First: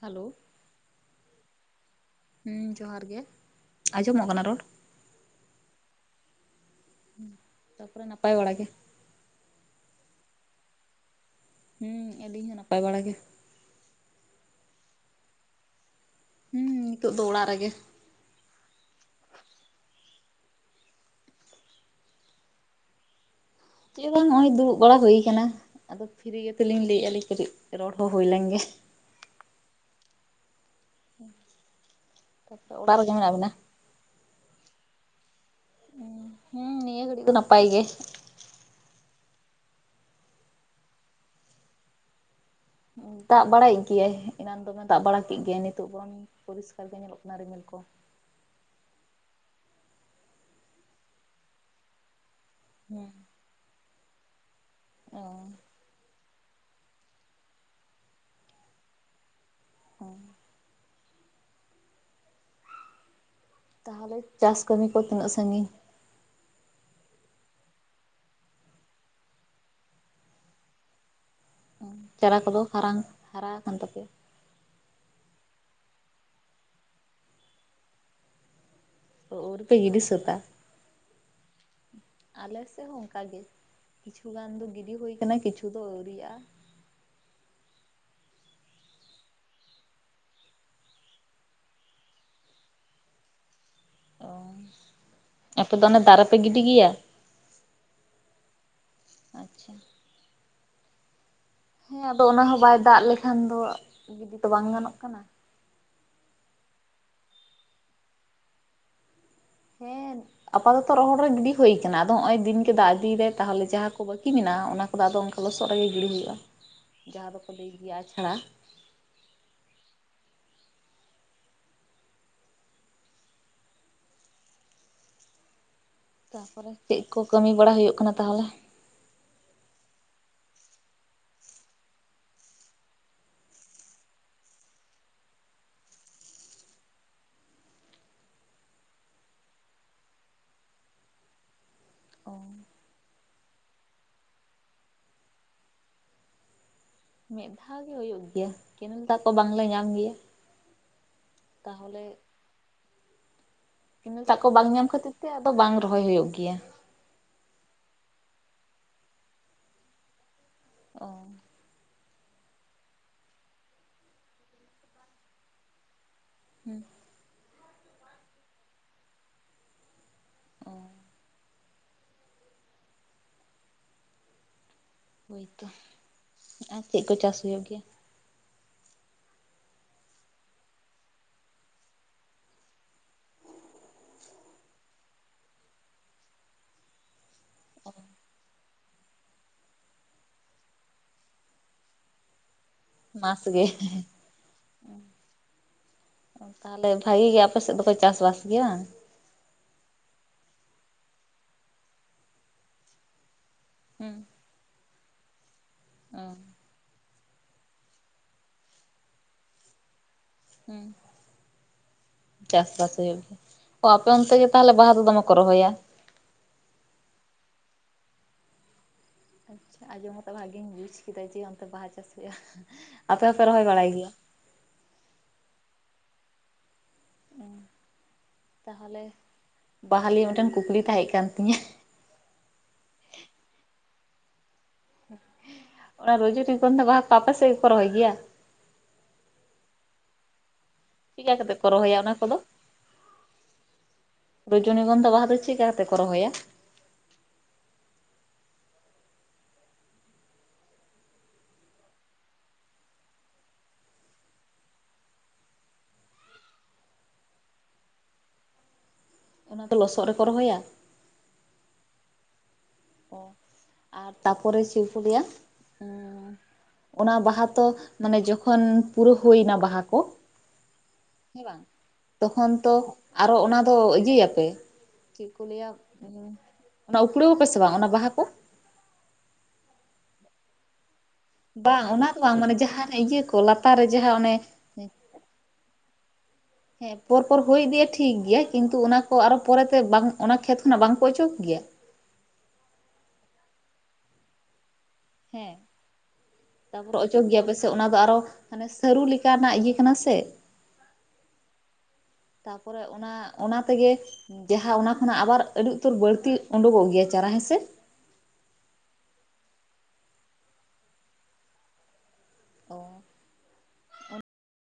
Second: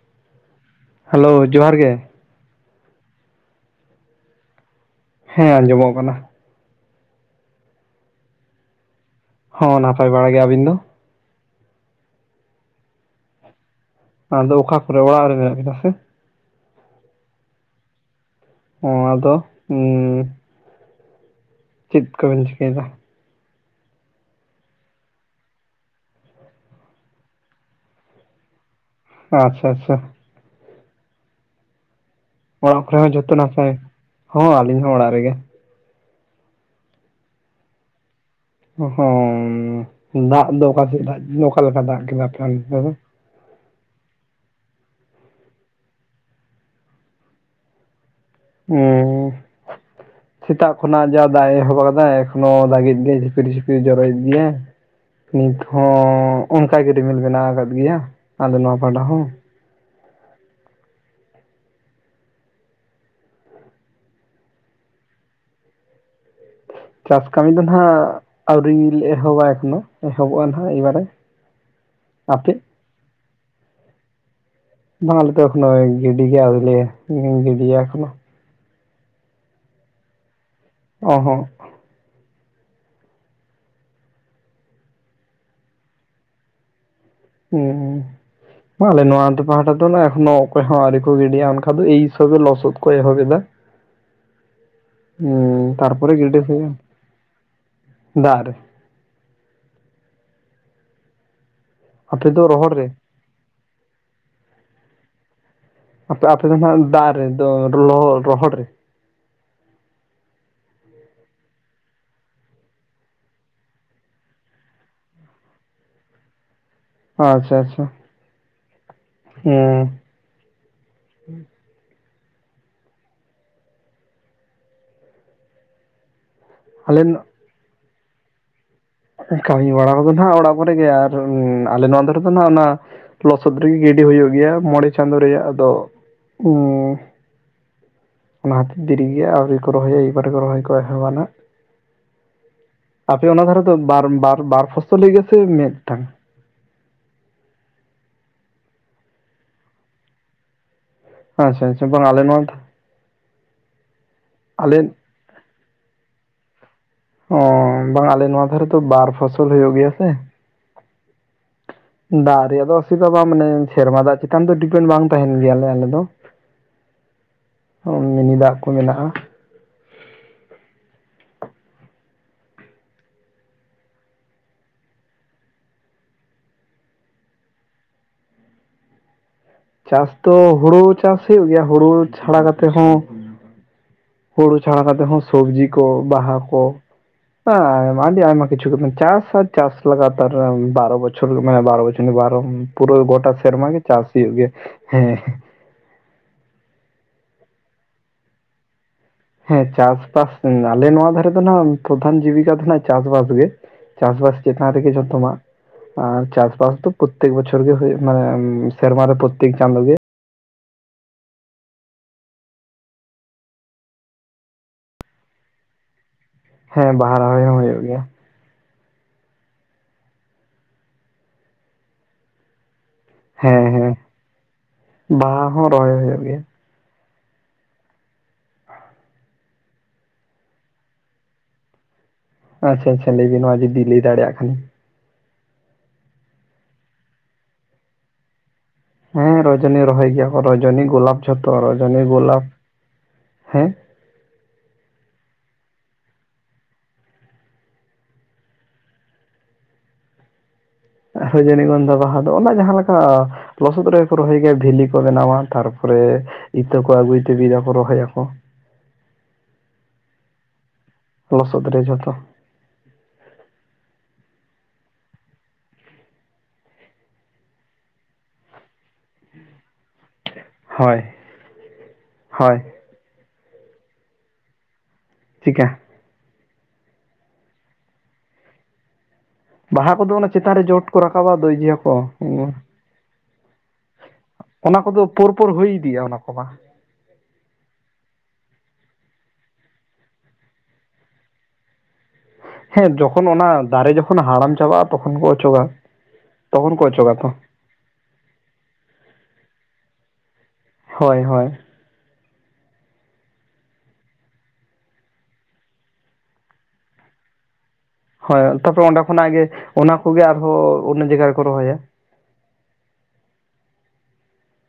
Hello hello ᱡᱚᱦᱟᱨ ᱜᱮ᱾ ᱦᱩᱸ ᱡᱚᱦᱟᱨ ᱜᱮ ᱟᱸᱡᱚᱢᱚᱜ ᱠᱟᱱᱟ ᱨᱚᱲ? ᱦᱮᱸ ᱟᱸᱡᱚᱢᱚᱜ ᱠᱟᱱᱟ᱾ ᱦᱩᱸ ᱛᱟᱯᱚᱨᱮ ᱱᱟᱯᱟᱭ ᱵᱟᱲᱟ ᱜᱮ? ᱦᱚ ᱱᱟᱯᱟᱭ ᱵᱟᱲᱟ ᱜᱮ᱾ ᱟᱵᱤᱱ ᱫᱚ? ᱦᱩᱸ ᱟᱹᱞᱤᱧ ᱦᱚᱸ ᱱᱟᱯᱟᱭ ᱵᱟᱲᱟ ᱜᱮ᱾ ᱟᱫᱚ ᱚᱠᱟ ᱠᱚᱨᱮ ᱚᱲᱟᱜ ᱨᱮ ᱢᱮᱱᱟᱜ ᱵᱤᱱᱟ ᱥᱮ? ᱦᱩᱸ ᱱᱤᱛᱚᱜ ᱫᱚ ᱚᱲᱟᱜ ᱨᱮᱜᱮ᱾ ᱦᱩᱸ ᱟᱫᱚ ᱩᱸᱻ ᱪᱮᱫ ᱠᱚᱵᱮᱱ ᱪᱤᱠᱟᱹᱭᱮᱫᱟ? ᱪᱮᱫ ᱵᱟᱝ ᱱᱚᱜ ᱚᱚᱭ ᱫᱩᱲᱩᱵ ᱵᱟᱲᱟ ᱦᱩᱭ ᱠᱟᱱᱟ ᱟᱫᱚ ᱯᱷᱤᱨᱤ ᱜᱮᱛᱚ ᱞᱤᱧ ᱞᱟᱹᱭᱮᱫᱼᱟ ᱞᱤᱧ ᱠᱟᱹᱴᱤᱡ ᱨᱚᱲ ᱦᱚᱸ ᱦᱩᱭ ᱞᱮᱱᱜᱮ᱾ ᱟᱪᱪᱷᱟ ᱟᱪᱪᱷᱟ᱾ ᱦᱩᱸ ᱚᱲᱟᱜ ᱠᱚᱨᱮ ᱦᱚᱸ ᱡᱷᱚᱛᱚ ᱱᱟᱥᱟᱭ ᱦᱚᱸ ᱟᱹᱞᱤᱧ ᱦᱚᱸ ᱚᱲᱟᱜ ᱨᱮᱜᱮ ᱦ ᱦᱩᱸ ᱱᱤᱭᱟᱹ ᱜᱷᱟᱹᱲᱤ ᱫᱚ ᱱᱟᱯᱟᱭ ᱜᱮ ᱦ ᱫᱟᱜ ᱫᱚ ᱚᱠᱟ ᱥᱮᱫ ᱫᱟᱜ ᱚᱠᱟᱞᱮᱠᱟ ᱫᱟᱜ ᱠᱮᱫᱟ [unintelligible] ᱫᱟᱜ ᱵᱟᱲᱟᱭᱮᱫ ᱜᱮᱭᱟᱭ ᱮᱱᱟᱱ ᱫᱚᱢᱮ ᱫᱟᱜ ᱵᱟᱲᱟ ᱠᱮᱫ ᱜᱮᱭᱟᱭ ᱱᱤᱛᱚᱜ ᱵᱚᱨᱚᱝ ᱯᱚᱨᱤᱥᱠᱟᱨ ᱜᱮ ᱧᱮᱞᱚᱜ ᱠᱟᱱᱟ ᱨᱤᱢᱤᱞ ᱠᱚ ᱚᱻ ᱥᱮᱛᱟᱜ ᱠᱷᱚᱱᱟᱜ ᱡᱟ ᱫᱟᱜ ᱮ ᱮᱦᱚᱵ ᱠᱟᱫᱟᱭ ᱦᱚ ᱫᱟᱜᱮᱫ ᱦᱮᱸ ᱜᱮᱭᱟᱭ ᱡᱷᱤᱯᱤᱨ ᱡᱷᱤᱯᱤᱨ ᱡᱚᱨᱚᱭᱮᱫ ᱜᱮᱭᱟ ᱚ ᱱᱤᱛ ᱦᱚᱸᱻ ᱚᱱᱠᱟ ᱜᱮ ᱨᱤᱢᱤᱞ ᱵᱮᱱᱟᱣ ᱟᱠᱟᱫ ᱜᱮᱭᱟ ᱟᱞᱮ ᱱᱚᱣᱟ ᱯᱟᱦᱴᱟ ᱦᱚᱸ ᱦᱩᱸ ᱛᱟᱦᱚᱞᱮ ᱪᱟᱥ ᱠᱟᱹᱢᱤ ᱠᱚ ᱛᱤᱱᱟᱹᱜ ᱥᱟᱺᱜᱤᱧ ᱪᱟᱥ ᱠᱟᱹᱢᱤ ᱫᱚ ᱱᱟᱦᱟᱜ ᱟᱹᱣᱨᱤ ᱞᱮ ᱮᱦᱚᱵᱟ ᱮᱠᱷᱚᱱᱳ ᱮᱦᱚᱵᱚᱜᱼᱟ ᱱᱟᱦᱟᱜ ᱮᱭᱵᱟᱨᱮ ᱪᱟᱨᱟ ᱠᱚᱫᱚ ᱦᱟᱨᱝ ᱦᱟᱨᱟ ᱟᱠᱟᱱ ᱛᱟᱯᱮᱭᱟ ᱵᱟᱝ ᱟᱞᱮ ᱫᱚ ᱮᱠᱷᱱᱳ ᱜᱤᱰᱤ ᱜᱮ ᱣᱨᱤᱞᱮ ᱜᱤᱰᱤ ᱭᱟ ᱮᱠᱷᱚᱱᱳ ᱛᱚ ᱣᱨᱤ ᱯᱮ ᱜᱰᱤ ᱥᱟᱹᱛᱟ ᱚ ᱦᱚᱸ ᱟᱞᱮ ᱥᱮᱫ ᱦᱚᱸ ᱚᱝᱠᱟ ᱜᱮ ᱠᱤᱪᱷᱩ ᱜᱟᱱ ᱫᱚ ᱜᱤᱰᱤ ᱦᱩᱭ ᱠᱟᱱᱟ ᱠᱤᱪᱷᱩ ᱫᱚ ᱟᱹᱣᱨᱤᱜᱼᱟ ᱦᱮᱸ ᱦᱮᱸ ᱟᱞᱮ ᱱᱚᱣᱟᱛᱮ ᱯᱟᱦᱴᱟ ᱫᱚ ᱮᱠᱷᱚᱱᱳ ᱚᱠᱚᱭ ᱦᱚᱸ ᱟᱹᱣᱨᱤ ᱠᱚ ᱜᱤᱰᱤᱭᱟ ᱮᱱᱠᱷᱟᱱ ᱫᱚ ᱮ ᱦᱤᱥᱟᱹᱵᱮ ᱞᱚᱥᱚᱫ ᱠᱚ ᱮᱦᱚᱵ ᱮᱫᱟ ᱚ ᱟᱯᱮ ᱦᱩᱸ ᱫᱚ ᱚᱱᱮ ᱛᱟᱨᱯᱚᱨᱮ ᱫᱟᱜ ᱨᱮ ᱯᱮ ᱜᱤᱰᱤ ᱦᱩᱭᱩᱜᱼᱟ ᱜᱮᱭᱟ ᱫᱟᱜ ᱨᱮ ᱟᱪᱪᱷᱟ ᱦᱮᱸ ᱟᱫᱚ ᱟᱯᱮ ᱚᱱᱟ ᱫᱚ ᱦᱚᱸ ᱨᱚᱦᱚᱲ ᱵᱟᱭ ᱨᱮ ᱫᱟᱜ ᱞᱮᱠᱷᱟᱱ ᱫᱚ ᱜᱤᱰᱤ ᱛᱚ ᱵᱟᱝ ᱜᱟᱱᱚᱜ ᱠᱟᱱᱟ ᱟᱯᱮ ᱟᱯᱮ ᱫᱚ ᱱᱟᱜ ᱫᱟᱜ ᱨᱮ ᱫᱚ ᱨᱚᱦᱚᱲ ᱨᱮ ᱦᱮᱸ ᱟᱯᱟᱛᱚᱛᱚ ᱨᱚᱦᱚᱲ ᱨᱮ ᱜᱤᱰᱤ ᱦᱩᱭ ᱠᱟᱱᱟ ᱟᱫᱚ ᱱᱚᱜ ᱚᱭ ᱫᱤᱱ ᱜᱮ ᱫᱟᱜ ᱤᱫᱤᱭ ᱫᱟᱭ ᱛᱟᱦᱚᱞᱮ ᱡᱟᱦᱟᱸ ᱠᱚ ᱵᱠᱤ ᱢᱮᱱᱟᱜᱼᱟ ᱚᱱᱟ ᱠᱚ ᱫᱚ ᱚᱱᱠᱟ ᱞᱚᱥᱚᱫ ᱨᱮᱜᱮ ᱜᱤᱲᱤ ᱦᱩᱭᱩᱜᱼᱟ ᱡᱟᱦᱟᱸ ᱫᱚᱠᱚ ᱞᱟᱹᱭ ᱜᱮᱭᱟ ᱟᱪᱷᱟᱲᱟ ᱦᱮᱸ ᱛᱟᱯᱚᱨᱮ ᱟᱞᱮ ᱪᱮᱫ ᱠᱚ ᱠᱟᱹᱢᱤ ᱵᱟᱲᱟ ᱦᱩᱭᱩᱜ ᱠᱟᱱᱟ ᱛᱟᱦᱚᱞᱮ ᱠᱟᱹᱢᱤ ᱵᱟᱲᱟᱟ ᱠᱚᱫᱚ ᱱᱟᱜ ᱚᱲᱟᱜ ᱠᱚᱨᱮ ᱜᱮ ᱟᱨ ᱟᱞᱮ ᱱᱚᱣᱟ ᱫᱷᱟᱨᱮ ᱫᱚ ᱱᱟᱜ ᱚᱱᱟ ᱞᱚᱥᱚᱫ ᱨᱮᱜᱮ ᱜᱤᱰᱤ ᱦᱩᱭᱩᱜ ᱜᱮᱭᱟ ᱢᱚᱬᱮ ᱪᱟᱸᱫᱳ ᱨᱮᱭᱟᱜ ᱟᱫᱚ ᱚᱱᱟ ᱦᱚᱛᱤ ᱫᱮᱨᱤᱜᱮ ᱟᱨᱣᱮ ᱠᱚ ᱨᱚᱦᱚᱭᱟ ᱮᱭᱵᱟᱨᱮ ᱠᱚ ᱨᱚᱦᱚᱭ ᱠᱚ ᱮᱦᱚᱵᱟ ᱱᱟᱜ ᱚ ᱟᱯᱮ ᱚᱱᱟ ᱫᱷᱟᱨᱮ ᱫᱚ ᱵᱟᱨ ᱵᱟᱨ ᱯᱷᱚᱥᱚᱞ ᱦᱩᱭᱩᱜ ᱜᱮᱭᱟᱥᱮ ᱢᱤᱫᱴᱟᱝ ᱢᱤᱫ ᱫᱷᱟᱣᱜᱤ ᱦᱩᱭᱩᱜ ᱜᱮᱭᱟ ᱠᱮᱱᱮᱞ ᱫᱟᱠᱚ ᱵᱟᱝᱞᱮ ᱧᱟᱢ ᱜᱮᱭᱟ ᱟᱪᱪᱷᱟ ᱟᱪᱪᱷᱟ ᱵᱟᱝ ᱛᱟᱦᱚᱞᱮ ᱟᱞᱮ ᱱᱚᱣᱟ ᱤᱱᱟᱹ ᱫᱟᱜ ᱠᱚ ᱵᱟᱝ ᱟᱞᱮ ᱧᱟᱢ ᱠᱷᱟᱹᱛᱤᱨ ᱛᱮ ᱟᱫᱚ ᱵᱟᱝ ᱨᱚᱦᱚᱭ ᱦᱩᱭᱩᱜ ᱜᱮᱭᱟ ᱚ ᱵᱟᱝ ᱟᱞᱮ ᱱᱚᱣᱟ ᱫᱷᱟᱨᱮ ᱛᱚ ᱵᱟᱨ ᱯᱷᱚᱥᱚᱞ ᱦᱩᱭᱩᱜ ᱜᱮᱭᱟ ᱥᱮ ᱚ ᱫᱟᱜ ᱨᱮᱭᱟᱜ ᱫᱚ ᱚᱥᱩᱵᱤᱫᱟ ᱵᱟᱝ ᱢᱟᱱᱮ ᱥᱮᱨᱢᱟ ᱫᱟᱜ ᱪᱮᱛᱟᱱ ᱫᱚ ᱰᱤᱯᱮᱱᱰ ᱵᱟᱝ ᱛᱟᱦᱮᱱ ᱜᱮᱭᱟᱞᱮ ᱟᱞᱮ ᱫᱚ ᱦᱮᱸ ᱢᱤᱱᱤ ᱫᱟᱜ ᱠᱚ ᱢᱮᱱᱟᱜᱼᱟ ᱚ ᱦᱳᱭᱛᱚ ᱟᱨ ᱪᱮᱫ ᱠᱚ ᱪᱟᱥ ᱦᱩᱭᱩᱜ ᱜᱮᱭᱟ ᱪᱟᱥ ᱛᱚ ᱦᱩᱲᱩ ᱪᱟᱥ ᱦᱩᱭᱩᱜ ᱜᱮᱭᱟ ᱦᱩᱲᱩ ᱪᱷᱟᱲᱟ ᱠᱟᱛᱮᱫ ᱦᱚᱸ ᱦᱩᱲᱩ ᱪᱷᱟᱲᱟ ᱠᱟᱛᱮᱫ ᱦᱚᱸ ᱥᱚᱵᱡᱤ ᱠᱚ ᱵᱟᱦᱟ ᱠᱚ ᱦᱟᱸ ᱟᱹᱰᱤ ᱟᱭᱢᱟ ᱠᱤᱪᱩ ᱪᱟᱥ ᱟ ᱪᱟᱥ ᱞᱟᱜᱟ ᱛᱟᱨ ᱵᱟᱨᱚ ᱵᱪᱷᱚᱨ ᱢᱟᱱᱮ ᱵᱟᱨᱚ ᱵᱚᱪ ᱵᱟᱨᱚ ᱯᱩᱨᱟᱹ ᱜᱚᱴᱟ ᱥᱮᱨᱢᱟ ᱜᱮ ᱪᱟᱥ ᱦᱩᱭᱩᱜ ᱜᱮᱭᱟ ᱦᱮᱸ ᱦᱮᱸ᱾ ᱛᱟᱦᱚᱞᱮ ᱵᱷᱟᱜᱤ ᱜᱮ ᱟᱯᱮ ᱥᱮᱫ ᱫᱚᱯᱮ ᱪᱟᱥᱵᱟᱥ ᱜᱮᱭᱟ? ᱦᱮᱸ ᱪᱟᱥᱵᱟᱥ ᱟᱞᱮ ᱱᱚᱣᱟ ᱫᱷᱟᱨᱮ ᱫᱚ ᱱᱟᱜ ᱯᱨᱚᱫᱷᱟᱱ ᱡᱤᱵᱤᱠᱟ ᱫᱚ ᱱᱟᱜ ᱪᱟᱥᱵᱟᱥ ᱜᱮ᱾ ᱦᱩᱸ ᱪᱟᱥᱵᱟᱥ ᱪᱮᱛᱟᱱ ᱨᱮᱜᱮ ᱡᱚᱛᱚᱢᱟᱜ ᱚ ᱟᱨ ᱪᱟᱥᱵᱟᱥ ᱫᱚ ᱯᱳᱛᱛᱮᱠ ᱵᱚᱪᱚᱨ ᱜᱮ ᱦᱩᱭ ᱢᱟᱱᱮ ᱥᱮᱨᱢᱟ ᱨᱮ ᱯᱳᱛᱛᱮᱠ ᱪᱟᱸᱫᱳ ᱜᱮ ᱦᱩᱸ ᱪᱟᱥᱵᱟᱥ ᱦᱩᱭᱩᱜ ᱜᱮᱭᱟ ᱚ ᱟᱯᱮ ᱚᱱᱛᱮ ᱜᱮ ᱛᱟᱦᱚᱞᱮ ᱵᱟᱦᱟ ᱫᱚ ᱫᱚᱢᱮ ᱠᱚ ᱨᱚᱦᱚᱭᱟ? ᱦᱮᱸ ᱵᱟᱦᱟ ᱨᱚᱦᱚᱭ ᱦᱚᱸ ᱦᱳᱭᱳᱜ ᱜᱮᱭᱟ᱾ ᱟᱪᱪᱷᱟ ᱟᱸᱡᱚᱢ ᱠᱟᱛᱮ ᱵᱷᱟᱜᱤᱧ ᱵᱩᱡ ᱠᱮᱫᱟ ᱡᱮ ᱚᱱᱛᱮ ᱵᱟᱦᱟ ᱪᱟᱥ ᱦᱩᱭᱩᱜᱼᱟ ᱟᱯᱮ ᱦᱚᱸᱯᱮ ᱨᱚᱦᱚᱭ ᱦᱮᱸ ᱵᱟᱲᱟᱭ ᱦᱮᱸ ᱜᱮᱭᱟ? ᱵᱟᱦᱟ ᱦᱚᱸ ᱨᱚᱦᱚᱭ ᱦᱚᱭᱳᱜ ᱜᱮᱭᱟ᱾ ᱚᱸ ᱛᱟᱦᱚᱞᱮ ᱵᱟᱦᱟᱞᱤᱭᱟ. ᱢᱤᱫᱴᱮᱱ ᱠᱩᱠᱞᱤ ᱛᱟᱦᱮᱸ ᱠᱟᱱ ᱛᱤᱧᱟᱹ᱾ ᱟᱪᱪᱷᱟ ᱟᱪᱪᱷᱟ ᱞᱟ. ᱭ ᱵᱤᱱ ᱱᱚᱣᱟ ᱡᱩᱫᱤ ᱞᱟᱹᱭᱫᱟᱲᱮᱭᱟᱜ ᱠᱷᱟᱱᱮ᱾ ᱚᱱᱟ ᱨᱚᱡᱚᱱᱤ ᱜᱟᱱᱫᱷᱟ ᱵᱟᱦᱟ ᱠᱚ ᱟᱯᱮ ᱥᱮᱫ ᱜᱮᱠᱚ ᱨᱚᱦᱚᱭ ᱜᱮᱭᱟ? ᱦᱮᱸ ᱨᱚᱡᱚᱱᱤ ᱨᱚᱦᱚᱭ ᱜᱮᱭᱟ ᱨᱚᱡᱚᱱᱤ ᱜᱳᱞᱟᱯ ᱪᱮᱫᱠᱟ ᱠᱟᱛᱮ ᱡᱷᱚᱛᱚ ᱠᱚ ᱨᱚᱦᱚᱭᱟ ᱨᱚᱡᱚᱱᱤ ᱚᱱᱟ ᱠᱚᱫᱚ ᱜᱳᱞᱟᱯ ᱦᱮᱸ ᱨᱚᱡᱚᱱᱤ ᱜᱚᱱᱫᱷᱟ ᱵᱟᱦᱟ ᱫᱚ ᱪᱮᱫ ᱞᱮᱠᱟ ᱠᱟᱛᱮ ᱠᱚ ᱨᱚᱦᱚᱭᱟ? ᱨᱚᱡᱚᱱᱤᱜᱚᱱᱫᱷᱟ ᱵᱟᱦᱟ ᱫᱚ ᱚᱱᱟ ᱡᱟᱦᱟᱸ ᱞᱮᱠᱟ ᱞᱚᱥᱚᱫ ᱨᱮ ᱠᱚ ᱨᱚᱦᱚᱭ ᱜᱮᱭᱟ ᱵᱷᱮᱞᱤ ᱠᱚ ᱵᱮᱱᱟᱣᱟ ᱛᱟᱨᱯᱚᱨᱮ ᱤᱛᱟᱹ ᱠᱚ ᱟᱹᱜᱩᱭ ᱛᱮ ᱵᱤᱫᱟ ᱠᱚ ᱨᱚᱦᱚᱭᱟᱠᱚ᱾ ᱚᱱᱟ ᱫᱚ ᱞᱚᱥᱚᱫ ᱨᱮᱠᱚ ᱨᱚᱦᱚᱭᱟ? ᱞᱚᱥᱚᱫ ᱨᱮ ᱡᱷᱚᱛᱚ᱾ ᱚ ᱟᱨ ᱛᱟᱯᱚᱨᱮ ᱪᱮᱫ ᱠᱳ ᱞᱟ. ᱭᱟ ᱟᱸ ᱟᱸ ᱚᱱᱟ ᱵᱟᱦᱟ ᱛᱚ ᱢᱟᱱᱮ ᱡᱚᱠᱷᱚᱱ ᱯᱩᱨᱟᱹ ᱦᱩᱭᱱᱟ ᱵᱟᱦᱟ ᱠᱚ ᱦᱳᱭ ᱦᱮᱸ ᱵᱟᱝ ᱛᱚᱠᱷᱚᱱ ᱦᱳᱭ ᱛᱚ ᱟᱨᱚ ᱚᱱᱟ ᱫᱚ ᱤᱭᱟᱹᱭᱟᱯᱮ ᱪᱮᱫ ᱠᱚ ᱞᱟᱹᱭᱟ ᱪᱤᱠᱟ ᱚᱱᱟ ᱩᱯᱲᱟᱹᱣᱟᱯᱮ ᱥᱮ ᱵᱟᱝ ᱚᱱᱟ ᱵᱟᱦᱟ ᱠᱚ? ᱵᱟᱦᱟ ᱠᱚᱫᱚ ᱚᱱᱟ ᱪᱮᱛᱟᱱ ᱨᱮ ᱡᱚᱴ ᱠᱚ ᱨᱟᱠᱟᱵᱟ ᱵᱟᱹᱭ ᱵᱟᱝ ᱚᱱᱟ ᱫᱚ ᱵᱟᱝ ᱢᱟᱱᱮ ᱡᱟᱦᱟᱱ ᱤᱭᱟᱹ ᱠᱚ ᱞᱟᱛᱟᱨ ᱨᱮ ᱡᱟᱦᱟᱸ ᱚᱱᱮ ᱚᱱᱟ ᱠᱚᱫᱚ ᱯᱚᱨ ᱯᱚᱨ ᱦᱩᱭ ᱤᱫᱤᱜᱼᱟ ᱚᱱᱟ ᱠᱚᱢᱟ᱾ ᱦᱮᱸ ᱯᱚᱨ ᱯᱚᱨ ᱦᱩᱭᱤᱫᱤᱭᱟ ᱴᱷᱤᱠ ᱜᱮᱭᱟ ᱠᱤᱱᱛᱩ ᱚᱱᱟ ᱠᱚ ᱟᱨᱚ ᱯᱚᱨᱮᱛᱮ ᱵᱟᱝ ᱚᱱᱟ ᱠᱷᱮᱛ ᱠᱷᱚᱱᱟᱜ ᱵᱟᱝᱠᱚ ᱚᱪᱚᱜ ᱜᱮᱭᱟ? ᱦᱮᱸ ᱡᱚᱠᱷᱚᱱ ᱚᱱᱟ ᱫᱟᱨᱮ ᱡᱚᱠᱷᱚᱱ ᱦᱟᱲᱟᱢ ᱪᱟᱵᱟᱜᱼᱟ ᱛᱚᱠᱷᱚᱱ ᱠᱚ ᱦᱮᱸ ᱚᱪᱚᱜᱟ ᱛᱚᱠᱷᱚᱱ ᱠᱚ ᱛᱟᱯᱚᱨᱮ ᱚᱪᱚᱜᱟ ᱚᱪᱚᱜ ᱛᱚ᱾ ᱜᱮᱭᱟ ᱯᱮᱥᱮ ᱚᱱᱟ ᱫᱚ ᱟᱨᱚ ᱢᱟᱱᱮ ᱥᱟᱹᱨᱩ ᱞᱮᱠᱟᱱᱟᱜ ᱤᱭᱟᱹ ᱠᱟᱱᱟ ᱥᱮ ᱦᱳᱭ ᱦᱳᱭ ᱛᱟᱯᱚᱨᱮ ᱚᱱᱟ ᱚᱱᱟ ᱛᱮᱜᱮ ᱡᱟᱦᱟᱸ ᱚᱱᱟ ᱠᱷᱚᱱᱟᱜ ᱟᱵᱟᱨ ᱟᱹᱰᱤ ᱩᱛᱟᱹᱨ ᱵᱟᱹᱲᱛᱤ ᱩᱰᱩᱠᱚᱜ ᱜᱮᱭᱟ ᱪᱟᱨᱟ ᱦᱮᱸᱥᱮ? ᱦᱳᱭ ᱛᱟᱨᱯᱚᱨᱮ ᱚᱸᱰᱮ ᱠᱷᱚᱱᱟᱜ ᱜᱮ ᱚᱱᱟ ᱠᱚᱜᱮ ᱟᱨᱦᱚᱸ ᱚᱱᱚ ᱡᱟᱭᱜᱟ ᱨᱮᱠᱚ ᱨᱚᱦᱚᱭᱟ᱾ ᱚ ᱚᱱ